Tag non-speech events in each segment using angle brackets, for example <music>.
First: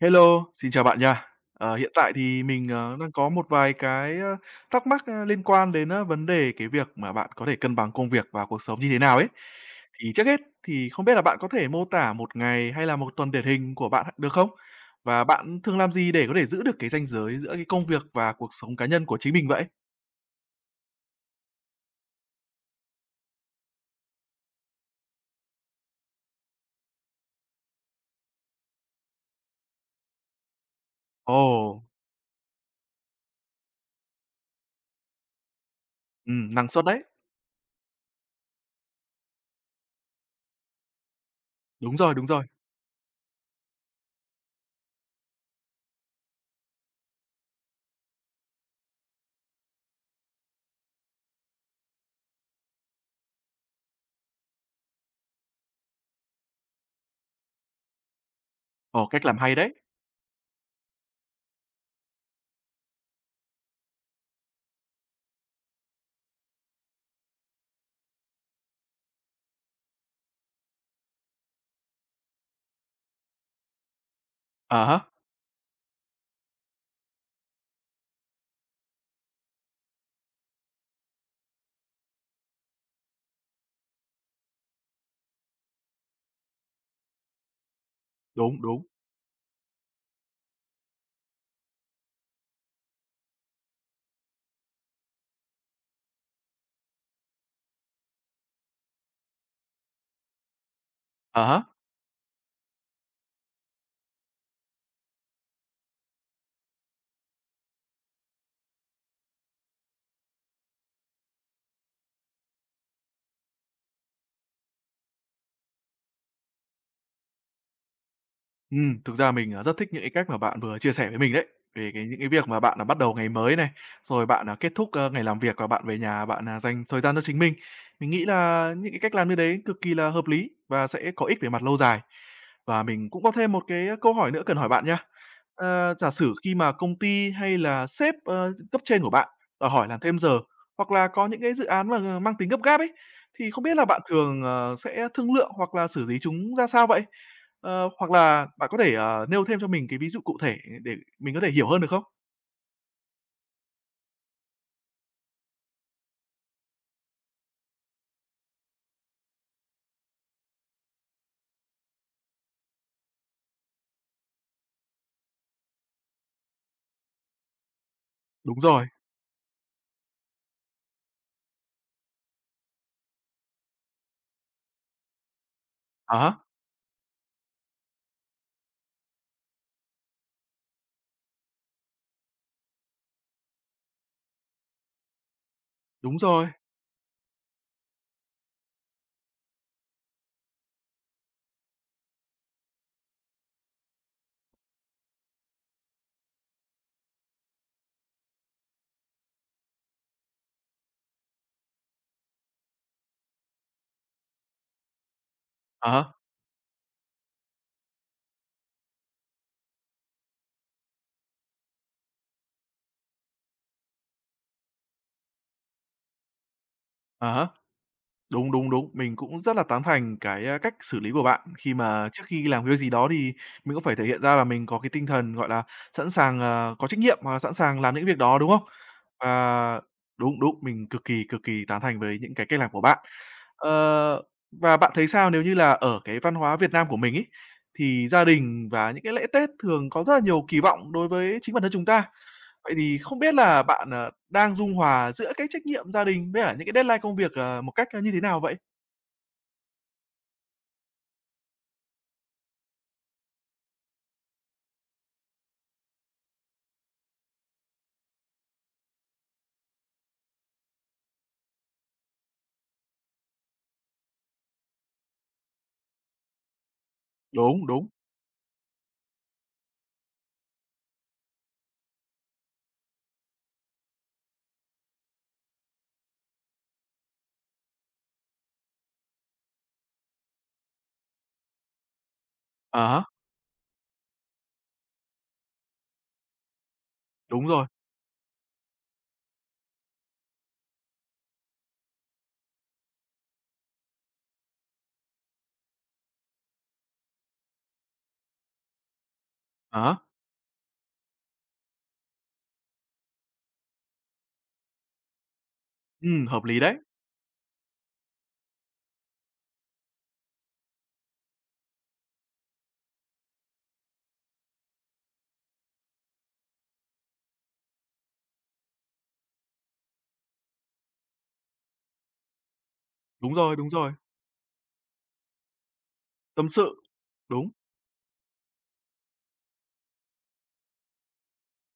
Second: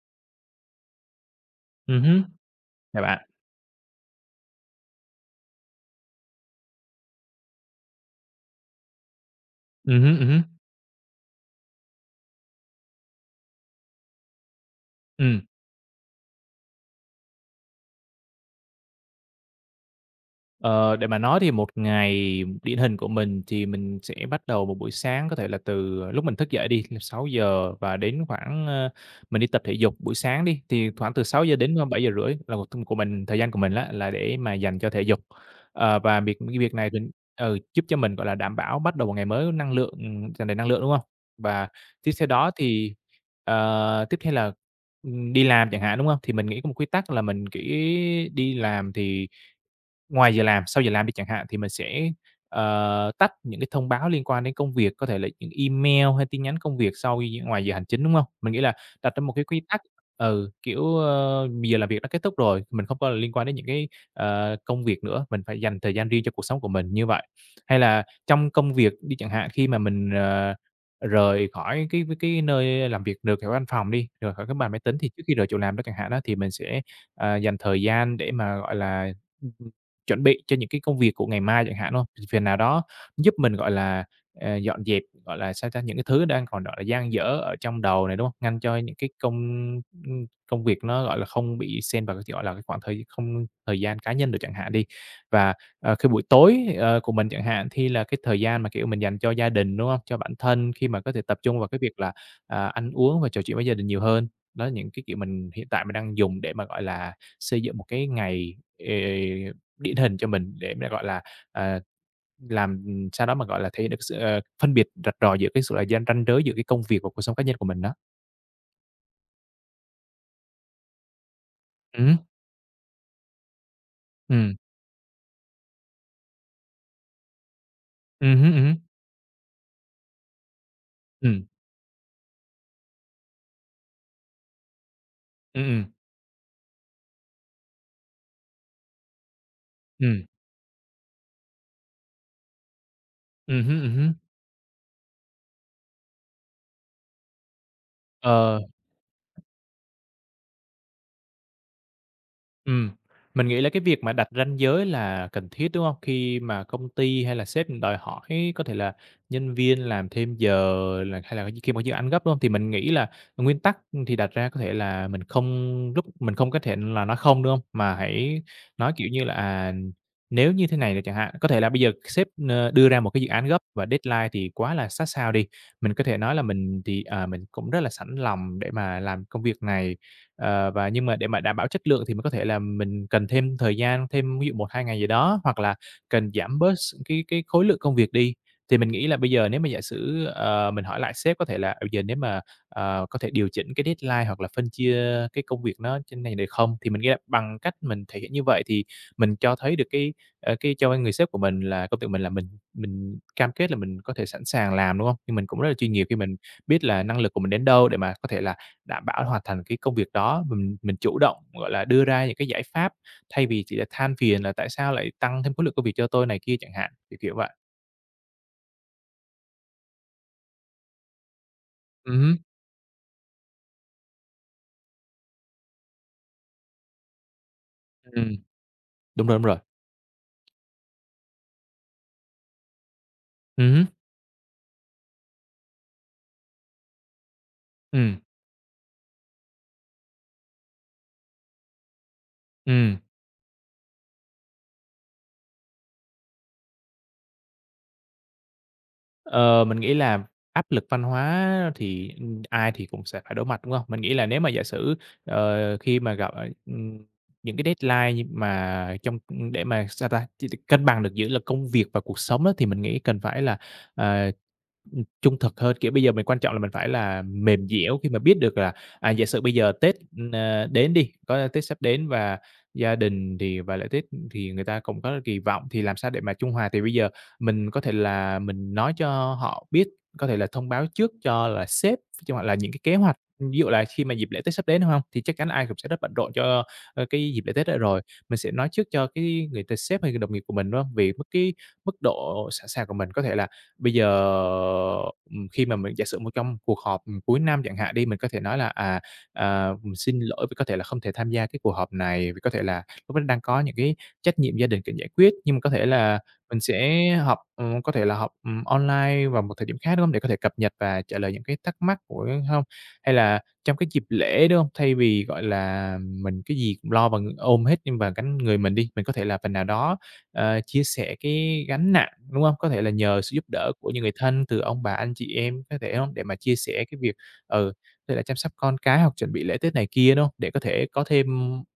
Hello, xin chào bạn nha. Ờ, hiện Ừm tại hứm. thì mình, à, Chào đang bạn. có một vài cái, a, thắc mắc, a, liên quan đến, a, vấn đề cái việc mà bạn có thể cân bằng công việc và cuộc sống như thế nào ấy. Ừm Thì hứm, trước ừm hết hứm. thì không biết là bạn có thể mô tả 1 ngày, hay là 1 tuần điển hình của bạn được không? Và Ừm. bạn thương làm gì để có thể giữ được cái ranh giới giữa cái công việc và cuộc sống cá nhân của chính mình vậy? Ờ, để mà nói thì 1 ngày điển hình của mình thì mình sẽ bắt đầu một buổi sáng có thể là từ lúc mình thức dậy đi, <unintelligible> 6:00 và đến khoảng, ơ, mình đi tập thể dục buổi sáng đi thì khoảng từ sáu giờ đến Ồ! bảy giờ rưỡi là một t của mình, thời gian của mình á, là để mà dành cho thể dục. À, và việc Ừm, cái năng việc suất này thì đấy. ừ, giúp cho mình, gọi là, đảm bảo bắt đầu một ngày mới năng lượng, ừm, tràn đầy năng lượng, đúng hông? Và Đúng tiếp rồi, theo đúng rồi. đó thì, ờ, tiếp theo là, ừm, đi làm chẳng hạn, đúng hông? Thì mình nghĩ có một quy tắc là mình chỉ đi làm thì ngoài giờ làm, sau giờ làm đi chẳng hạn thì mình sẽ, ờ, tắt những cái thông báo liên quan đến công việc, có thể là e email hay tin nhắn công việc sau gi ngoài giờ hành chính, đúng hông? Mình nghĩ là Ồ, đặt ra cách một làm cái hay quy đấy. tắc ừ, kiểu, ơ, giờ làm việc đã kết thúc rồi, mình không có liên quan đến những cái, ờ, công việc nữa, mình phải dành thời gian riêng cho cuộc sống của mình như vậy. Hay là trong công việc đi chẳng hạn khi mà mình, ờ, rời khỏi cái cái nơi làm việc được ở văn phòng đi, rời khỏi cái bàn À máy tính há. thì trước khi rời chỗ làm đó chẳng hạn á, thì mình sẽ, à, dành thời gian để mà, gọi là, chuẩn bị cho những cái công việc của ngày mai chẳng hạn, đúng hông? Phiền nào đó giúp mình, gọi là, ờ, dọn dẹp, gọi là, sao ta, những cái thứ đang còn, gọi là, dang dở ở trong đầu này, đúng hông? Ngăn Đúng, cho đúng. những cái công, ưm, ưm, công việc nó, gọi là, không bị xen vào, cái gọi là, cái khoảng thời không thời gian cá nhân được chẳng hạn đi. Và, à, khi buổi tối, ờ, của mình chẳng hạn thi là cái thời gian mà, kiểu, mình dành cho gia đình, đúng hông? Cho bản thân khi mà có thể tập Ờ trung há. vào cái việc là, à, ăn uống và trò chuyện với gia đình nhiều hơn. Đó, những cái kiểu mình hiện tại mình đang dùng để mà, gọi là, xây dựng một cái ngày, ờ, điển hình cho mình để nó, gọi là, à, làm, ừm, sao đó mà, gọi là, thể hiện được sự sự, ờ, phân biệt rạch ròi giữa cái sự là gian ranh giới giữa cái công việc và cuộc sống cá nhân của mình đó. Ừm, thực ra mình, à, rất thích những cái cách mà bạn vừa chia sẻ với mình đấy, về cái Ừm những hứm. cái việc mà bạn là bắt đầu ngày mới này, rồi bạn, Ừm. à, kết thúc, ơ, ngày làm việc và bạn về nhà bạn, à, dành thời gian cho chính mình, mình nghĩ Ừm hứm, ừm là hứm. những cái cách làm như đấy cực kỳ là hợp lý và sẽ có ích Ừm. về mặt lâu dài. Và mình cũng có thêm một cái câu hỏi nữa cần hỏi bạn nha. Ưm, Ờ, ừm. giả sử khi mà công ty hay là sếp, ơ, cấp trên của bạn và hỏi làm thêm Ừm. giờ hoặc là có những cái dự án mà mang tính gấp gáp ấy, thì không Ừm biết hứm, là ừm bạn hứm. thường, ờ, sẽ thương lượng hoặc là xử lý chúng ra sao vậy? Ờ, hoặc là Ờ. bạn có thể, ờ, nêu thêm cho mình cái ví dụ cụ thể để mình có thể hiểu hơn, được không? Ừm, mình nghĩ là cái việc mà đặt ranh giới là cần thiết, đúng hông? Khi mà công ty hay là sếp đòi hỏi có thể là nhân viên làm thêm giờ, là hay là khi mà dự án gấp, đúng hông? Thì mình nghĩ là nguyên tắc thì đặt ra có thể là mình không giúp mình không có thể là nói không, đúng hông? Mà hãy Đúng rồi. nói, kiểu như là, à, nếu như thế này rồi chẳng hạn, có thể là bây giờ sếp, ơ, đưa ra một cái dự án gấp và deadline thì quá là sát sao đi, mình có thể À nói há. là mình thì, à, mình cũng rất là sẵn lòng để mà làm công việc này, ờ, và nhưng mà để mà đảm bảo chất lượng thì mình có thể là mình cần thêm thời gian, thêm ví dụ 1, 2 ngày gì đó hoặc là Đúng cần rồi. giảm bớt s cái cái khối lượng công việc đi. Thì mình nghĩ là bây giờ nếu mà giả sử, ờ, mình hỏi lại sếp có thể là "Ừ, giờ nếu mà, ờ, có thể điều chỉnh cái deadline hoặc là phân chia cái công việc nó trên này được không?" Thì mình ghe bằng cách mình thể hiện như vậy thì mình cho thấy được cái, ơ, cái cho cái người sếp của mình là công việc mình là mình mình cam kết là mình có thể sẵn sàng làm, đúng hông? Thì mình cũng rất là À chuyên nghiệp há. khi mình biết là năng lực của mình đến đâu để mà có thể là đảm bảo hoàn thành cái công việc đó, mình mình chủ động, gọi là, đưa ra những cái giải pháp, thay vì chỉ là than phiền là "Tại sao lại tăng thêm khối lượng công việc cho tôi này kia?" Chẳng hạn, kiểu À kiểu há. vậy. Đúng, đúng, đúng. Mình cũng rất là tán thành cái, ơ, cách xử lý của bạn khi mà Ừm trước hứm. khi làm cái việc gì đó thì mình cũng phải thể hiện ra là mình có cái tinh thần, gọi là, sẵn sàng, ờ, có trách nhiệm hoặc là sẵn sàng làm những việc Ừm, đó, đúng không? đúng rồi, đúng rồi. Và đúng, đúng, mình cực kỳ, cực kỳ tán thành với những cái cách làm của bạn. Ừm hứm. Ờ, và bạn thấy sao nếu như là ở cái văn hóa Việt Nam của mình ấy, thì Ừm. gia đình vào những cái lễ Tết thường có rất là nhiều kỳ vọng đối với chính bản thân chúng ta. Vậy thì Ừm. không biết là bạn, à, đang dung hòa giữa cái trách nhiệm gia đình với cả những cái deadline công việc, ờ, một cách như thế nào vậy? Ờ, mình nghĩ là áp lực văn hóa thì, ừm, ai thì cũng sẽ phải đối mặt, đúng hông? Mình nghĩ là nếu mà giả sử, ờ, khi mà gặp, ờ, ừm, những cái deadline như mà trong ưm, để mà, sao ta, chi được cân bằng được giữa công việc và cuộc sống á, thì mình nghĩ cần phải là, à, ừm, trung thực hơn. Kiểu, bây giờ mình quan trọng là mình phải là Đúng, mềm đúng. dẻo khi mà biết được là, à, giả sử bây giờ Tết, ơ, đến đi, có Tết sắp đến và gia đình thì và lễ Tết, ừm, thì người ta cũng có kỳ vọng thì làm sao để mà trung hòa. Thì bây giờ mình có thể là mình nói cho họ biết, có thể là thông báo trước cho là sếp, cho họ là những cái Ờ kế há. hoạch, ưm, ví dụ là khi mà dịp lễ Tết sắp đến, đúng hông? Thì chắc chắn ai cũng sẽ rất bận rộn cho, ơ, cái dịp Đúng lễ rồi. Tết đó rồi, mình sẽ nói trước cho cái người t sếp hay đồng nghiệp của mình, đúng hông? Vì mức cái mức độ sẵn sàng của mình, có thể là bây giờ, ừm, khi mà mình giả sử một trong cuộc họp, ừm, cuối năm chẳng hạn đi, mình có thể nói là, à, à, À há. xin lỗi vì có thể là không thể tham gia cái cuộc họp này, vì có thể là lúc đó đang có những cái trách nhiệm gia đình cần giải quyết, nhưng mà có thể là Ừm, hợp mình lý đấy. sẽ họp, ừm, có thể là họp, ừm, online vào một thời điểm khác, đúng hông? Để có thể cập nhật và trả lời những cái thắc mắc của hông? Hay là trong cái dịp lễ, đúng hông? Thay vì, gọi là, mình cái gì cũng lo bằng ôm hết nhưng và gánh người mình đi, mình có thể là phần nào đó, ờ, chia sẻ cái gánh nặng, đúng hông? Có thể là nhờ Đúng sự giúp rồi, đúng đỡ của rồi. những người thân từ ông bà, anh chị em, có thể hông, để mà Tâm chia sự, sẻ cái việc, đúng. ừ, như là chăm sóc con cái hoặc chuẩn bị lễ Tết này kia, đúng hông? Để có thể có thêm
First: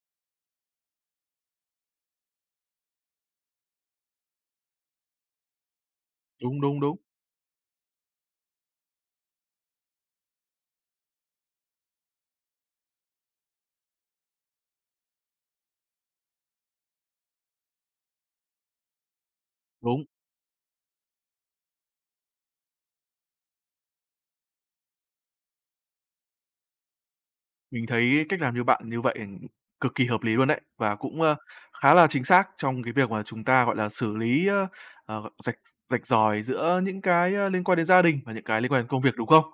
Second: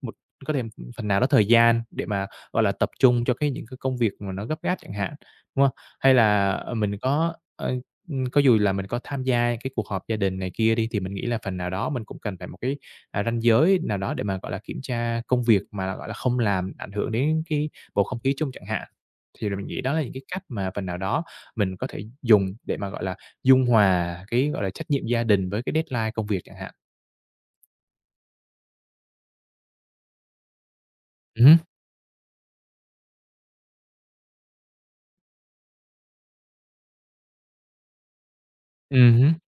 một có thêm, ưm, phần nào đó thời gian để mà, gọi là, tập trung cho cái những cái công việc mà nó gấp gáp chẳng hạn, đúng hông? Hay là, Đúng, ờ, đúng, mình đúng. có, ơ, ưm, có dù là mình có tham gia cái cuộc họp gia đình này kia đi thì mình nghĩ là phần nào đó mình cũng cần phải một cái, à, ranh giới nào đó để mà, gọi là, kiểm tra công việc mà, gọi là, không làm ảnh hưởng đến cái bầu không khí chung chẳng hạn. Thì rồi mình nghĩ đó là Đúng. những cái cách mà phần nào đó mình có thể dùng để mà, gọi là, dung hòa cái, gọi là, trách nhiệm gia đình với cái deadline công việc chẳng hạn. Mình thấy cách làm như bạn như vậy cực kỳ hợp lý luôn đấy, và cũng, a, Ừm hứm. khá là chính xác trong cái việc mà chúng ta, gọi là, xử lý, ơ, ờ, rạch rạch ròi giữa những cái, a, liên quan đến gia đình và những cái liên quan đến công việc, Ừm đúng hứm. không?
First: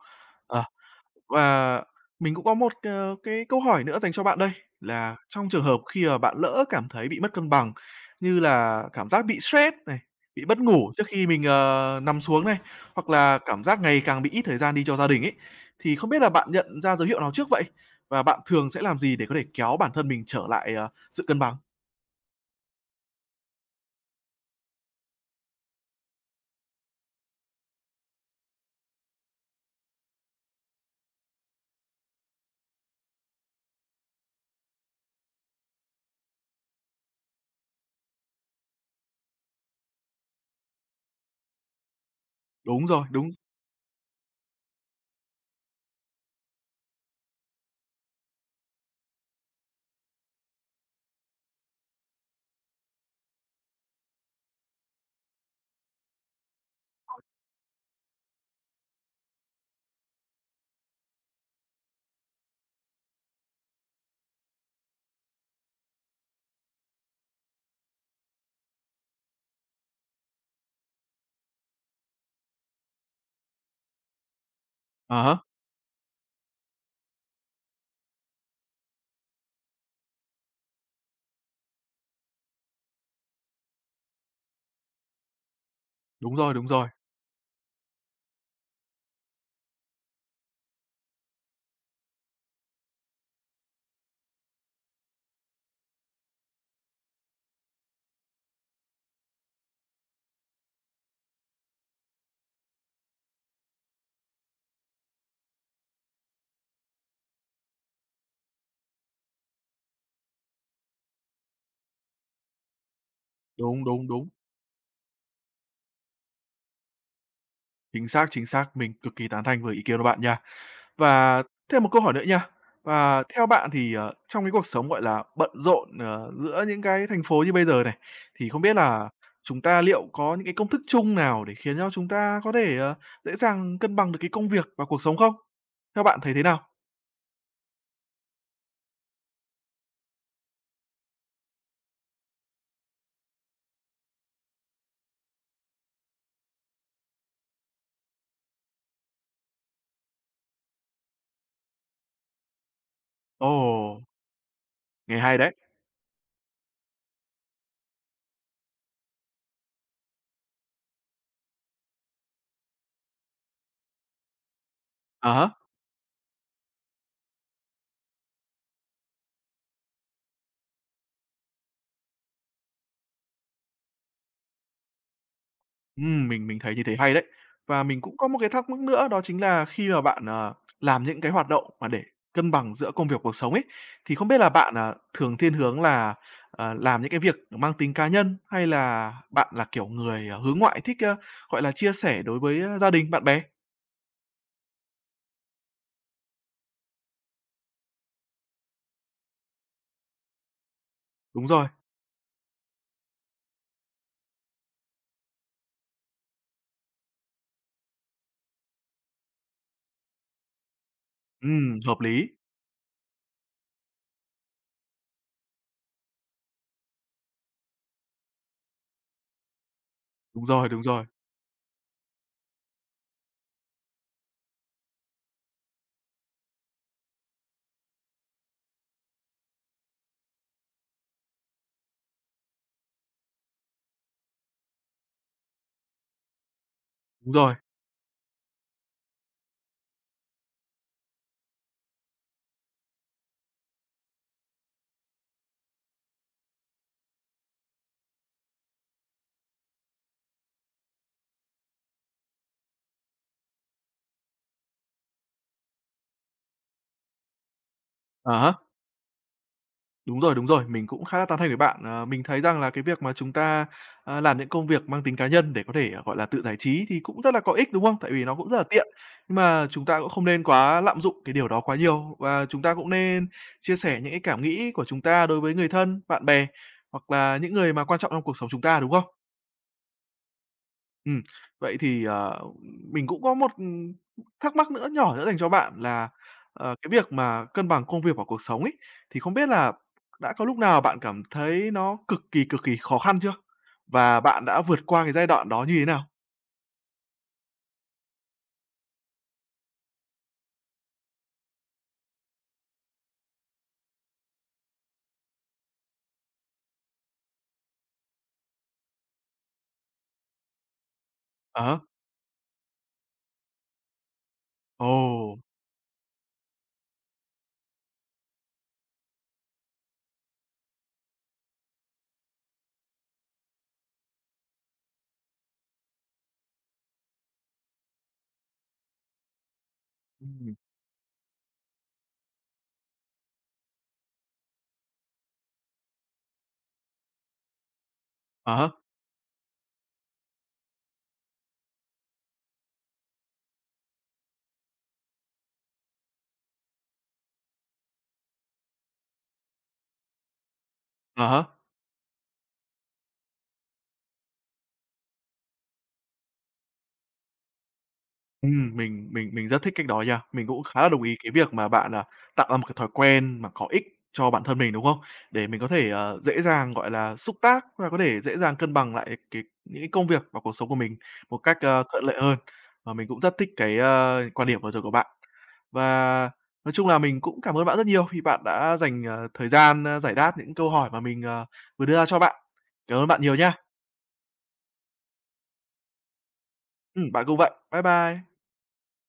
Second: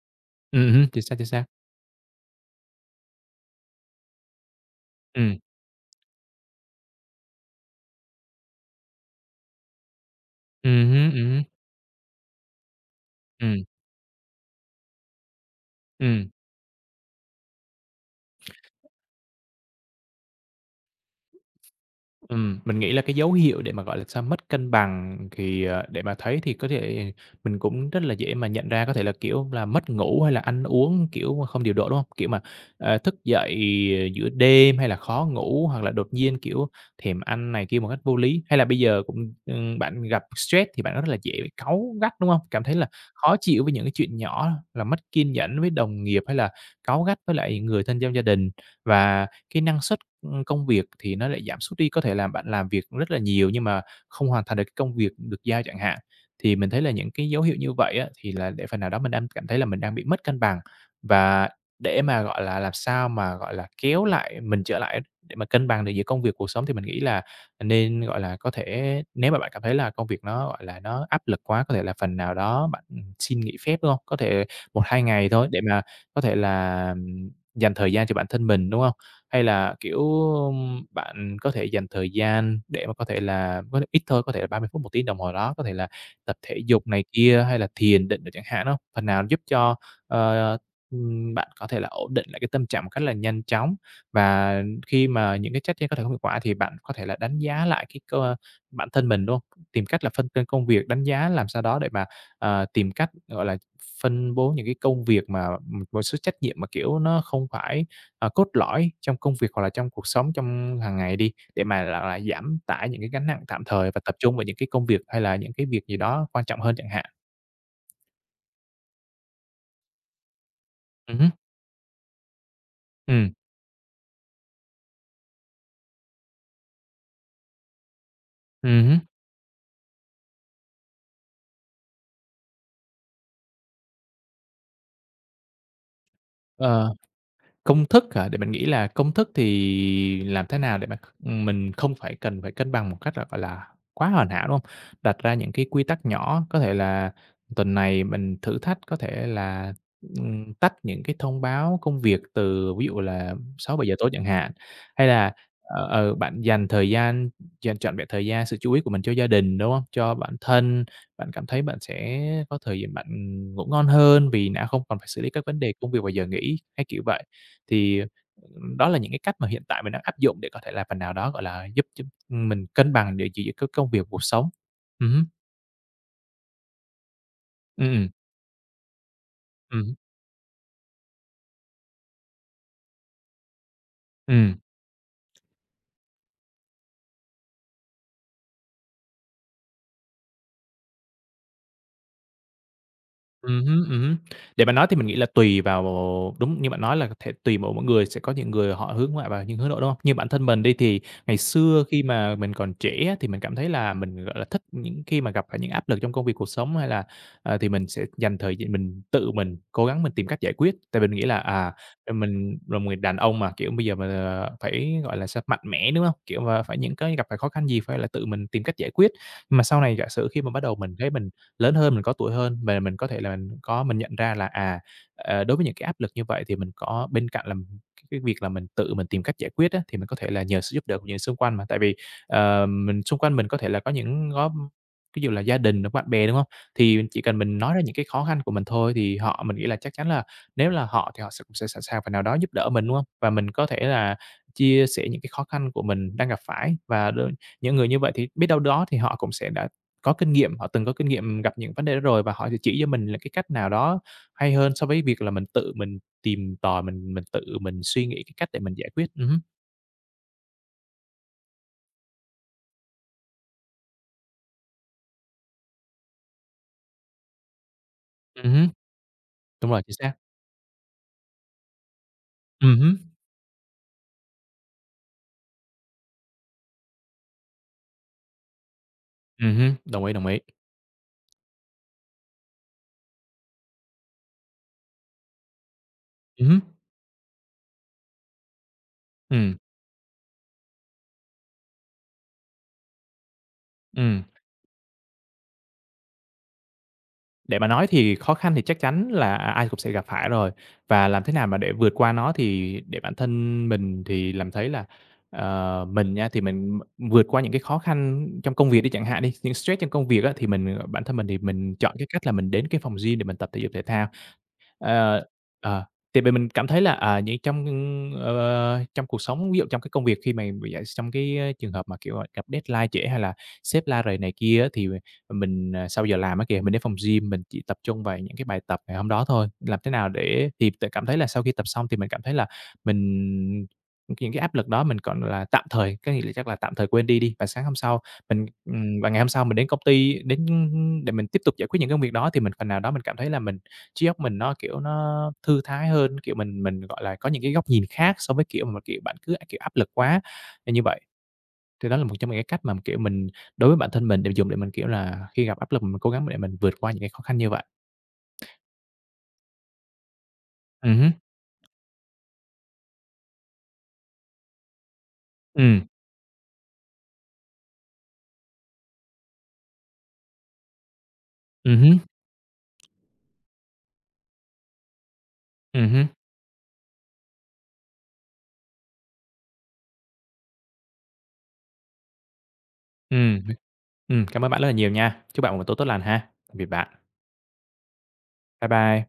Ờ, Ừm hứm. Chính xác, chính xác. và mình cũng có một c cái câu hỏi nữa dành cho bạn đây, là Ừm. trong trường hợp khi mà bạn lỡ cảm thấy bị mất cân bằng, như là cảm giác bị stress này, bị mất Ừm ngủ trước hứm, khi ừm mình, hứm. ờ, nằm xuống này, hoặc là cảm Ừm. giác ngày càng bị ít thời gian đi cho gia đình ấy, thì không biết là Ừm. bạn nhận ra dấu hiệu nào trước vậy? Và bạn thường sẽ làm gì để có thể kéo bản thân mình trở lại, ờ, sự cân bằng? Ừm, mình nghĩ là cái dấu hiệu để mà, gọi là sao, mất cân bằng thì, à, để mà thấy thì có thể mình cũng rất là dễ mà nhận ra có thể là, kiểu là, mất ngủ hay là ăn uống, kiểu, không điều độ, đúng hông? Kiểu mà, ờ, thức dậy giữa đêm hay là khó ngủ hoặc là đột nhiên, kiểu, thèm ăn này kia một cách vô lý. Hay là bây giờ cũng, ừm, bạn gặp stress thì bạn rất là dễ cáu gắt, đúng hông? Cảm thấy Đúng là rồi, đúng. khó chịu với những cái chuyện nhỏ, là mất kiên nhẫn với đồng nghiệp hay là cáu gắt với lại người thân trong gia đình và cái năng suất, ưm, công việc thì nó lại giảm sút đi. Có thể là bạn làm việc rất là nhiều nhưng mà không hoàn thành được cái công việc được giao chẳng hạn. Thì mình thấy là những cái dấu hiệu như vậy á, thì là để phần nào đó mình đang cảm thấy là mình đang bị mất cân bằng. Và để mà, gọi là, làm sao mà, gọi là, kéo lại mình trở lại để mà cân bằng được giữa công việc cuộc sống thì mình nghĩ là nên, gọi là, có thể nếu mà bạn cảm thấy là công việc nó, gọi là, nó áp lực quá, có thể là phần nào đó bạn, ừm, xin nghỉ phép, đúng hông? Có thể 1, 2 À ngày há. thôi để mà có thể là dành thời gian cho bản thân mình, đúng hông? Hay là, kiểu, ơm, bạn có thể dành thời gian để mà có thể là có thể ít thôi, có thể là 30 phút, 1 tiếng đồng hồ đó, có thể là tập Đúng rồi, thể đúng dục rồi. này kia hay là thiền định rồi chẳng hạn, đúng hông? Phần nào giúp cho, ờ, ờ, ưm, bạn có thể là ổn định lại cái tâm trạng một cách là nhanh chóng. Và khi mà những cái trách trên có thể không hiệu quả thì bạn có thể là đánh giá lại cái cơ bản thân mình, đúng hông? Tìm cách là phân cân công việc, đánh giá làm sao đó để mà, à, tìm cách, gọi là, phân bố những cái công việc mà, ừm, một số trách nhiệm mà, kiểu, nó không phải, à, cốt lõi trong công việc hoặc là trong cuộc sống trong hàng ngày đi, để mà là, à, giảm tải những cái gánh nặng tạm Đúng, thời và đúng, tập đúng. trung vào những cái công việc hay là những cái việc gì đó quan trọng hơn chẳng hạn. Chính xác, chính xác, mình cực kỳ tán thành với ý kiến của bạn nha, Ừm hứm. và thêm một câu hỏi nữa nha. Và Ừm. theo bạn thì, ờ, trong cái cuộc sống, gọi là, bận rộn, ờ, giữa những cái thành phố như bây giờ này, thì không biết Ừm hứm. là chúng ta liệu có những cái công thức chung nào để khiến cho chúng ta có thể, ờ, dễ dàng cân bằng được cái công việc và cuộc sống không? Theo bạn thấy thế nào? Ờ, công thức hả để mình nghĩ là công thức thì làm thế nào để mà, ừm, mình không phải cần phải cân bằng một cách là phải là quá hoàn hảo, đúng hông? Đặt ra những cái quy tắc nhỏ, có thể là tuần này mình thử thách có thể là, ừm, tách những cái thông báo công việc từ ví dụ là 6:00-7:00 Ồ. tối chẳng hạn. Hay Nghe là, hay đấy. ờ, ừ, bạn dành thời gian, dành trọn vẹn thời gian, sự chú ý của mình cho gia đình, đúng hông? Cho bản thân, bạn cảm thấy bạn sẽ có thời giờ bạn, ừm, ngủ ngon hơn vì đã không còn phải xử lý Ờ các há. vấn đề công việc vào giờ nghỉ, hay kiểu vậy. Thì đó là những cái cách mà hiện tại mình đã áp dụng để có thể làm phần nào đó, gọi là, giúp giúp, ừm, mình cân bằng được giữa giữa cái công việc, cuộc sống. Ừm hứm. Ừm, mình mình thấy như thế hay đấy. Và mình Ừm. cũng có một cái thắc mắc nữa đó chính là Ừm khi hứm. mà bạn, ờ, làm những cái hoạt động mà để cân bằng giữa công việc, cuộc sống ấy, thì không biết là Ừm. bạn, à, thường thiên hướng là, à, làm những cái việc mang tính cá nhân, hay là bạn là kiểu người, ờ, hướng ngoại thích, a, gọi là, chia sẻ đối với, a, gia đình, bạn bè? Ừm hứm, ừm hứm. Để mà nói thì mình nghĩ là tùy vào ồ đúng như bạn nói là có thể tùy m mỗi người, sẽ có những người họ hướng ngoại và những hướng nội, đúng hông? Như bản thân mình đi, thì ngày Đúng rồi. xưa khi mà mình còn trẻ á, thì mình cảm thấy là mình, gọi là, thích những khi mà gặp phải những áp lực trong công việc, cuộc sống hay là à, thì mình sẽ dành thời gi mình tự mình cố gắng mình tìm cách giải quyết. Tại mình nghĩ là, à, Ừm, hợp do lý. mình là một người đàn ông mà, kiểu, bây giờ mình, ờ, phải, gọi là sao, mạnh mẽ, đúng hông? Kiểu mà phải những cái gặp phải khó khăn gì phải là tự mình tìm cách giải quyết. Nhưng mà sau này giả sử khi Đúng mà bắt rồi, đầu đúng mình rồi. thấy mình lớn hơn, mình có tuổi hơn và mình có thể là có mình nhận ra là, à, à, đối với những cái áp lực như vậy thì mình có bên cạnh là cái việc là mình tự mình tìm cách giải quyết á, thì mình có thể là nhờ sự giúp đỡ của người xung quanh mà. Tại vì, ờ, mình xung quanh mình có thể là có những góp ví dụ là gia đình đó, bạn bè, đúng hông? Thì chỉ Đúng cần rồi. mình nói ra những cái khó khăn của mình thôi thì họ mình nghĩ là chắc chắn là nếu là họ thì họ s sẽ sẵn sàng phần nào đó giúp đỡ mình, đúng hông? Và mình có thể là chia sẻ những cái khó khăn của mình đang gặp phải và đôi những người như vậy thì biết đâu đó thì họ cũng sẽ đã có kinh nghiệm, họ từng có kinh nghiệm gặp những vấn đề đó rồi, và họ sẽ chỉ cho mình là cái cách nào đó hay hơn so với việc là mình tự mình tìm tòi, mình mình tự mình suy nghĩ cái À cách để há. mình giải quyết. Ừm hứm. Đúng rồi, đúng rồi. Mình cũng khá là tán thành với bạn. Ờ, mình thấy rằng là cái việc mà chúng ta, a, làm những công việc mang tính cá nhân để có thể, gọi là, tự giải trí thì cũng rất là có ích, đúng không? Tại vì nó cũng Ừm rất là hứm. tiện, mà Đúng rồi, chúng chính ta cũng xác. không nên quá lạm dụng cái điều đó quá nhiều và chúng ta Ừm cũng hứm. nên chia sẻ những cái cảm nghĩ của chúng ta đối với người thân, bạn bè, hoặc là những người mà quan trọng trong cuộc sống chúng ta, đúng không? Ừm hứm, đồng ý, đồng ý. Ừm. Vậy thì, ờ, ừm, mình cũng có một thắc mắc nữa nhỏ nữa dành cho bạn là, Ừm hứm. ờ, cái việc mà cân bằng công việc và cuộc sống ấy, thì không biết Ừm. là đã có lúc nào bạn cảm thấy nó cực kỳ, cực kỳ khó khăn chưa? Và Ừm. bạn đã vượt qua cái giai đoạn đó như thế nào? Để mà nói thì khó khăn thì chắc chắn là ai cũng sẽ gặp phải rồi. Và làm thế nào mà để vượt qua nó thì để bản thân mình thì làm thấy là ờ, mình nha thì mình vượt qua những cái khó khăn trong công việc đi chẳng hạn đi, những stress trong công việc á, thì mình, ờ, bản thân mình thì À mình há. chọn cái cách là mình đến cái phòng gym để mình tập thể dục thể thao. Ơ. Ồ! Ờ. Thì mình mình cảm thấy là, à, nh trong, ưm, ờ, ờ, trong cuộc sống, ví dụ trong cái công việc khi mà vừa d trong cái trường hợp mà, kiểu, gặp deadline trễ hay là sếp la rầy này kia á, thì m mình, à, sau giờ làm á kìa, mình đến phòng gym, mình chỉ tập trung vào những cái bài tập ngày hôm đó thôi. Làm thế nào để Ừm. thì là cảm thấy là sau khi tập xong thì mình cảm thấy là mình những cái áp lực đó mình, gọi là, tạm thời, có nghĩa là chắc là tạm thời quên đi đi. Và sáng hôm sau mình, À há. ừm, và ngày hôm sau mình đến công ty đến, ưm, ưm, để mình tiếp tục giải quyết những công việc đó thì mình phần nào đó mình cảm thấy là mình, trí óc mình nó, kiểu, nó thư thái hơn, kiểu, mình mình, gọi là, có những cái góc nhìn khác so với, kiểu, mà, kiểu, bạn cứ, kiểu, áp lực quá nên như vậy. À há. Thì đó là một trong những cái cách mà, kiểu, mình đối với bản thân mình để dùng để mình, kiểu là, khi gặp áp lực mình cố gắng để mình vượt qua những cái khó khăn như vậy. Ừm, mình mình mình rất thích cách đó nha. Mình cũng khá là Ừm đồng hứm. ý cái việc mà bạn, à, tạo ra một cái thói quen mà có ích cho bản thân mình, đúng không? Để mình có Ừm. thể, ờ, dễ dàng, gọi là, xúc tác và có thể dễ dàng cân bằng lại cái những cái công việc và cuộc sống của mình một cách, Ừm a, hứm. thuận lợi hơn. Và mình cũng rất thích cái, a, quan điểm vừa rồi của bạn. Ừm hứm. Và nói chung là mình cũng cảm ơn bạn rất nhiều khi bạn đã dành, à, thời gian, a, giải đáp những câu hỏi mà mình, ờ, vừa đưa ra cho bạn. Cảm ơn bạn nhiều Ừm nha. hưm. Ừm, cảm ơn bạn rất là nhiều nha. Chúc bạn buổi tối tốt lành ha, biệt bạn. Ừm, bạn cũng vậy. Bye bye. Bye bye.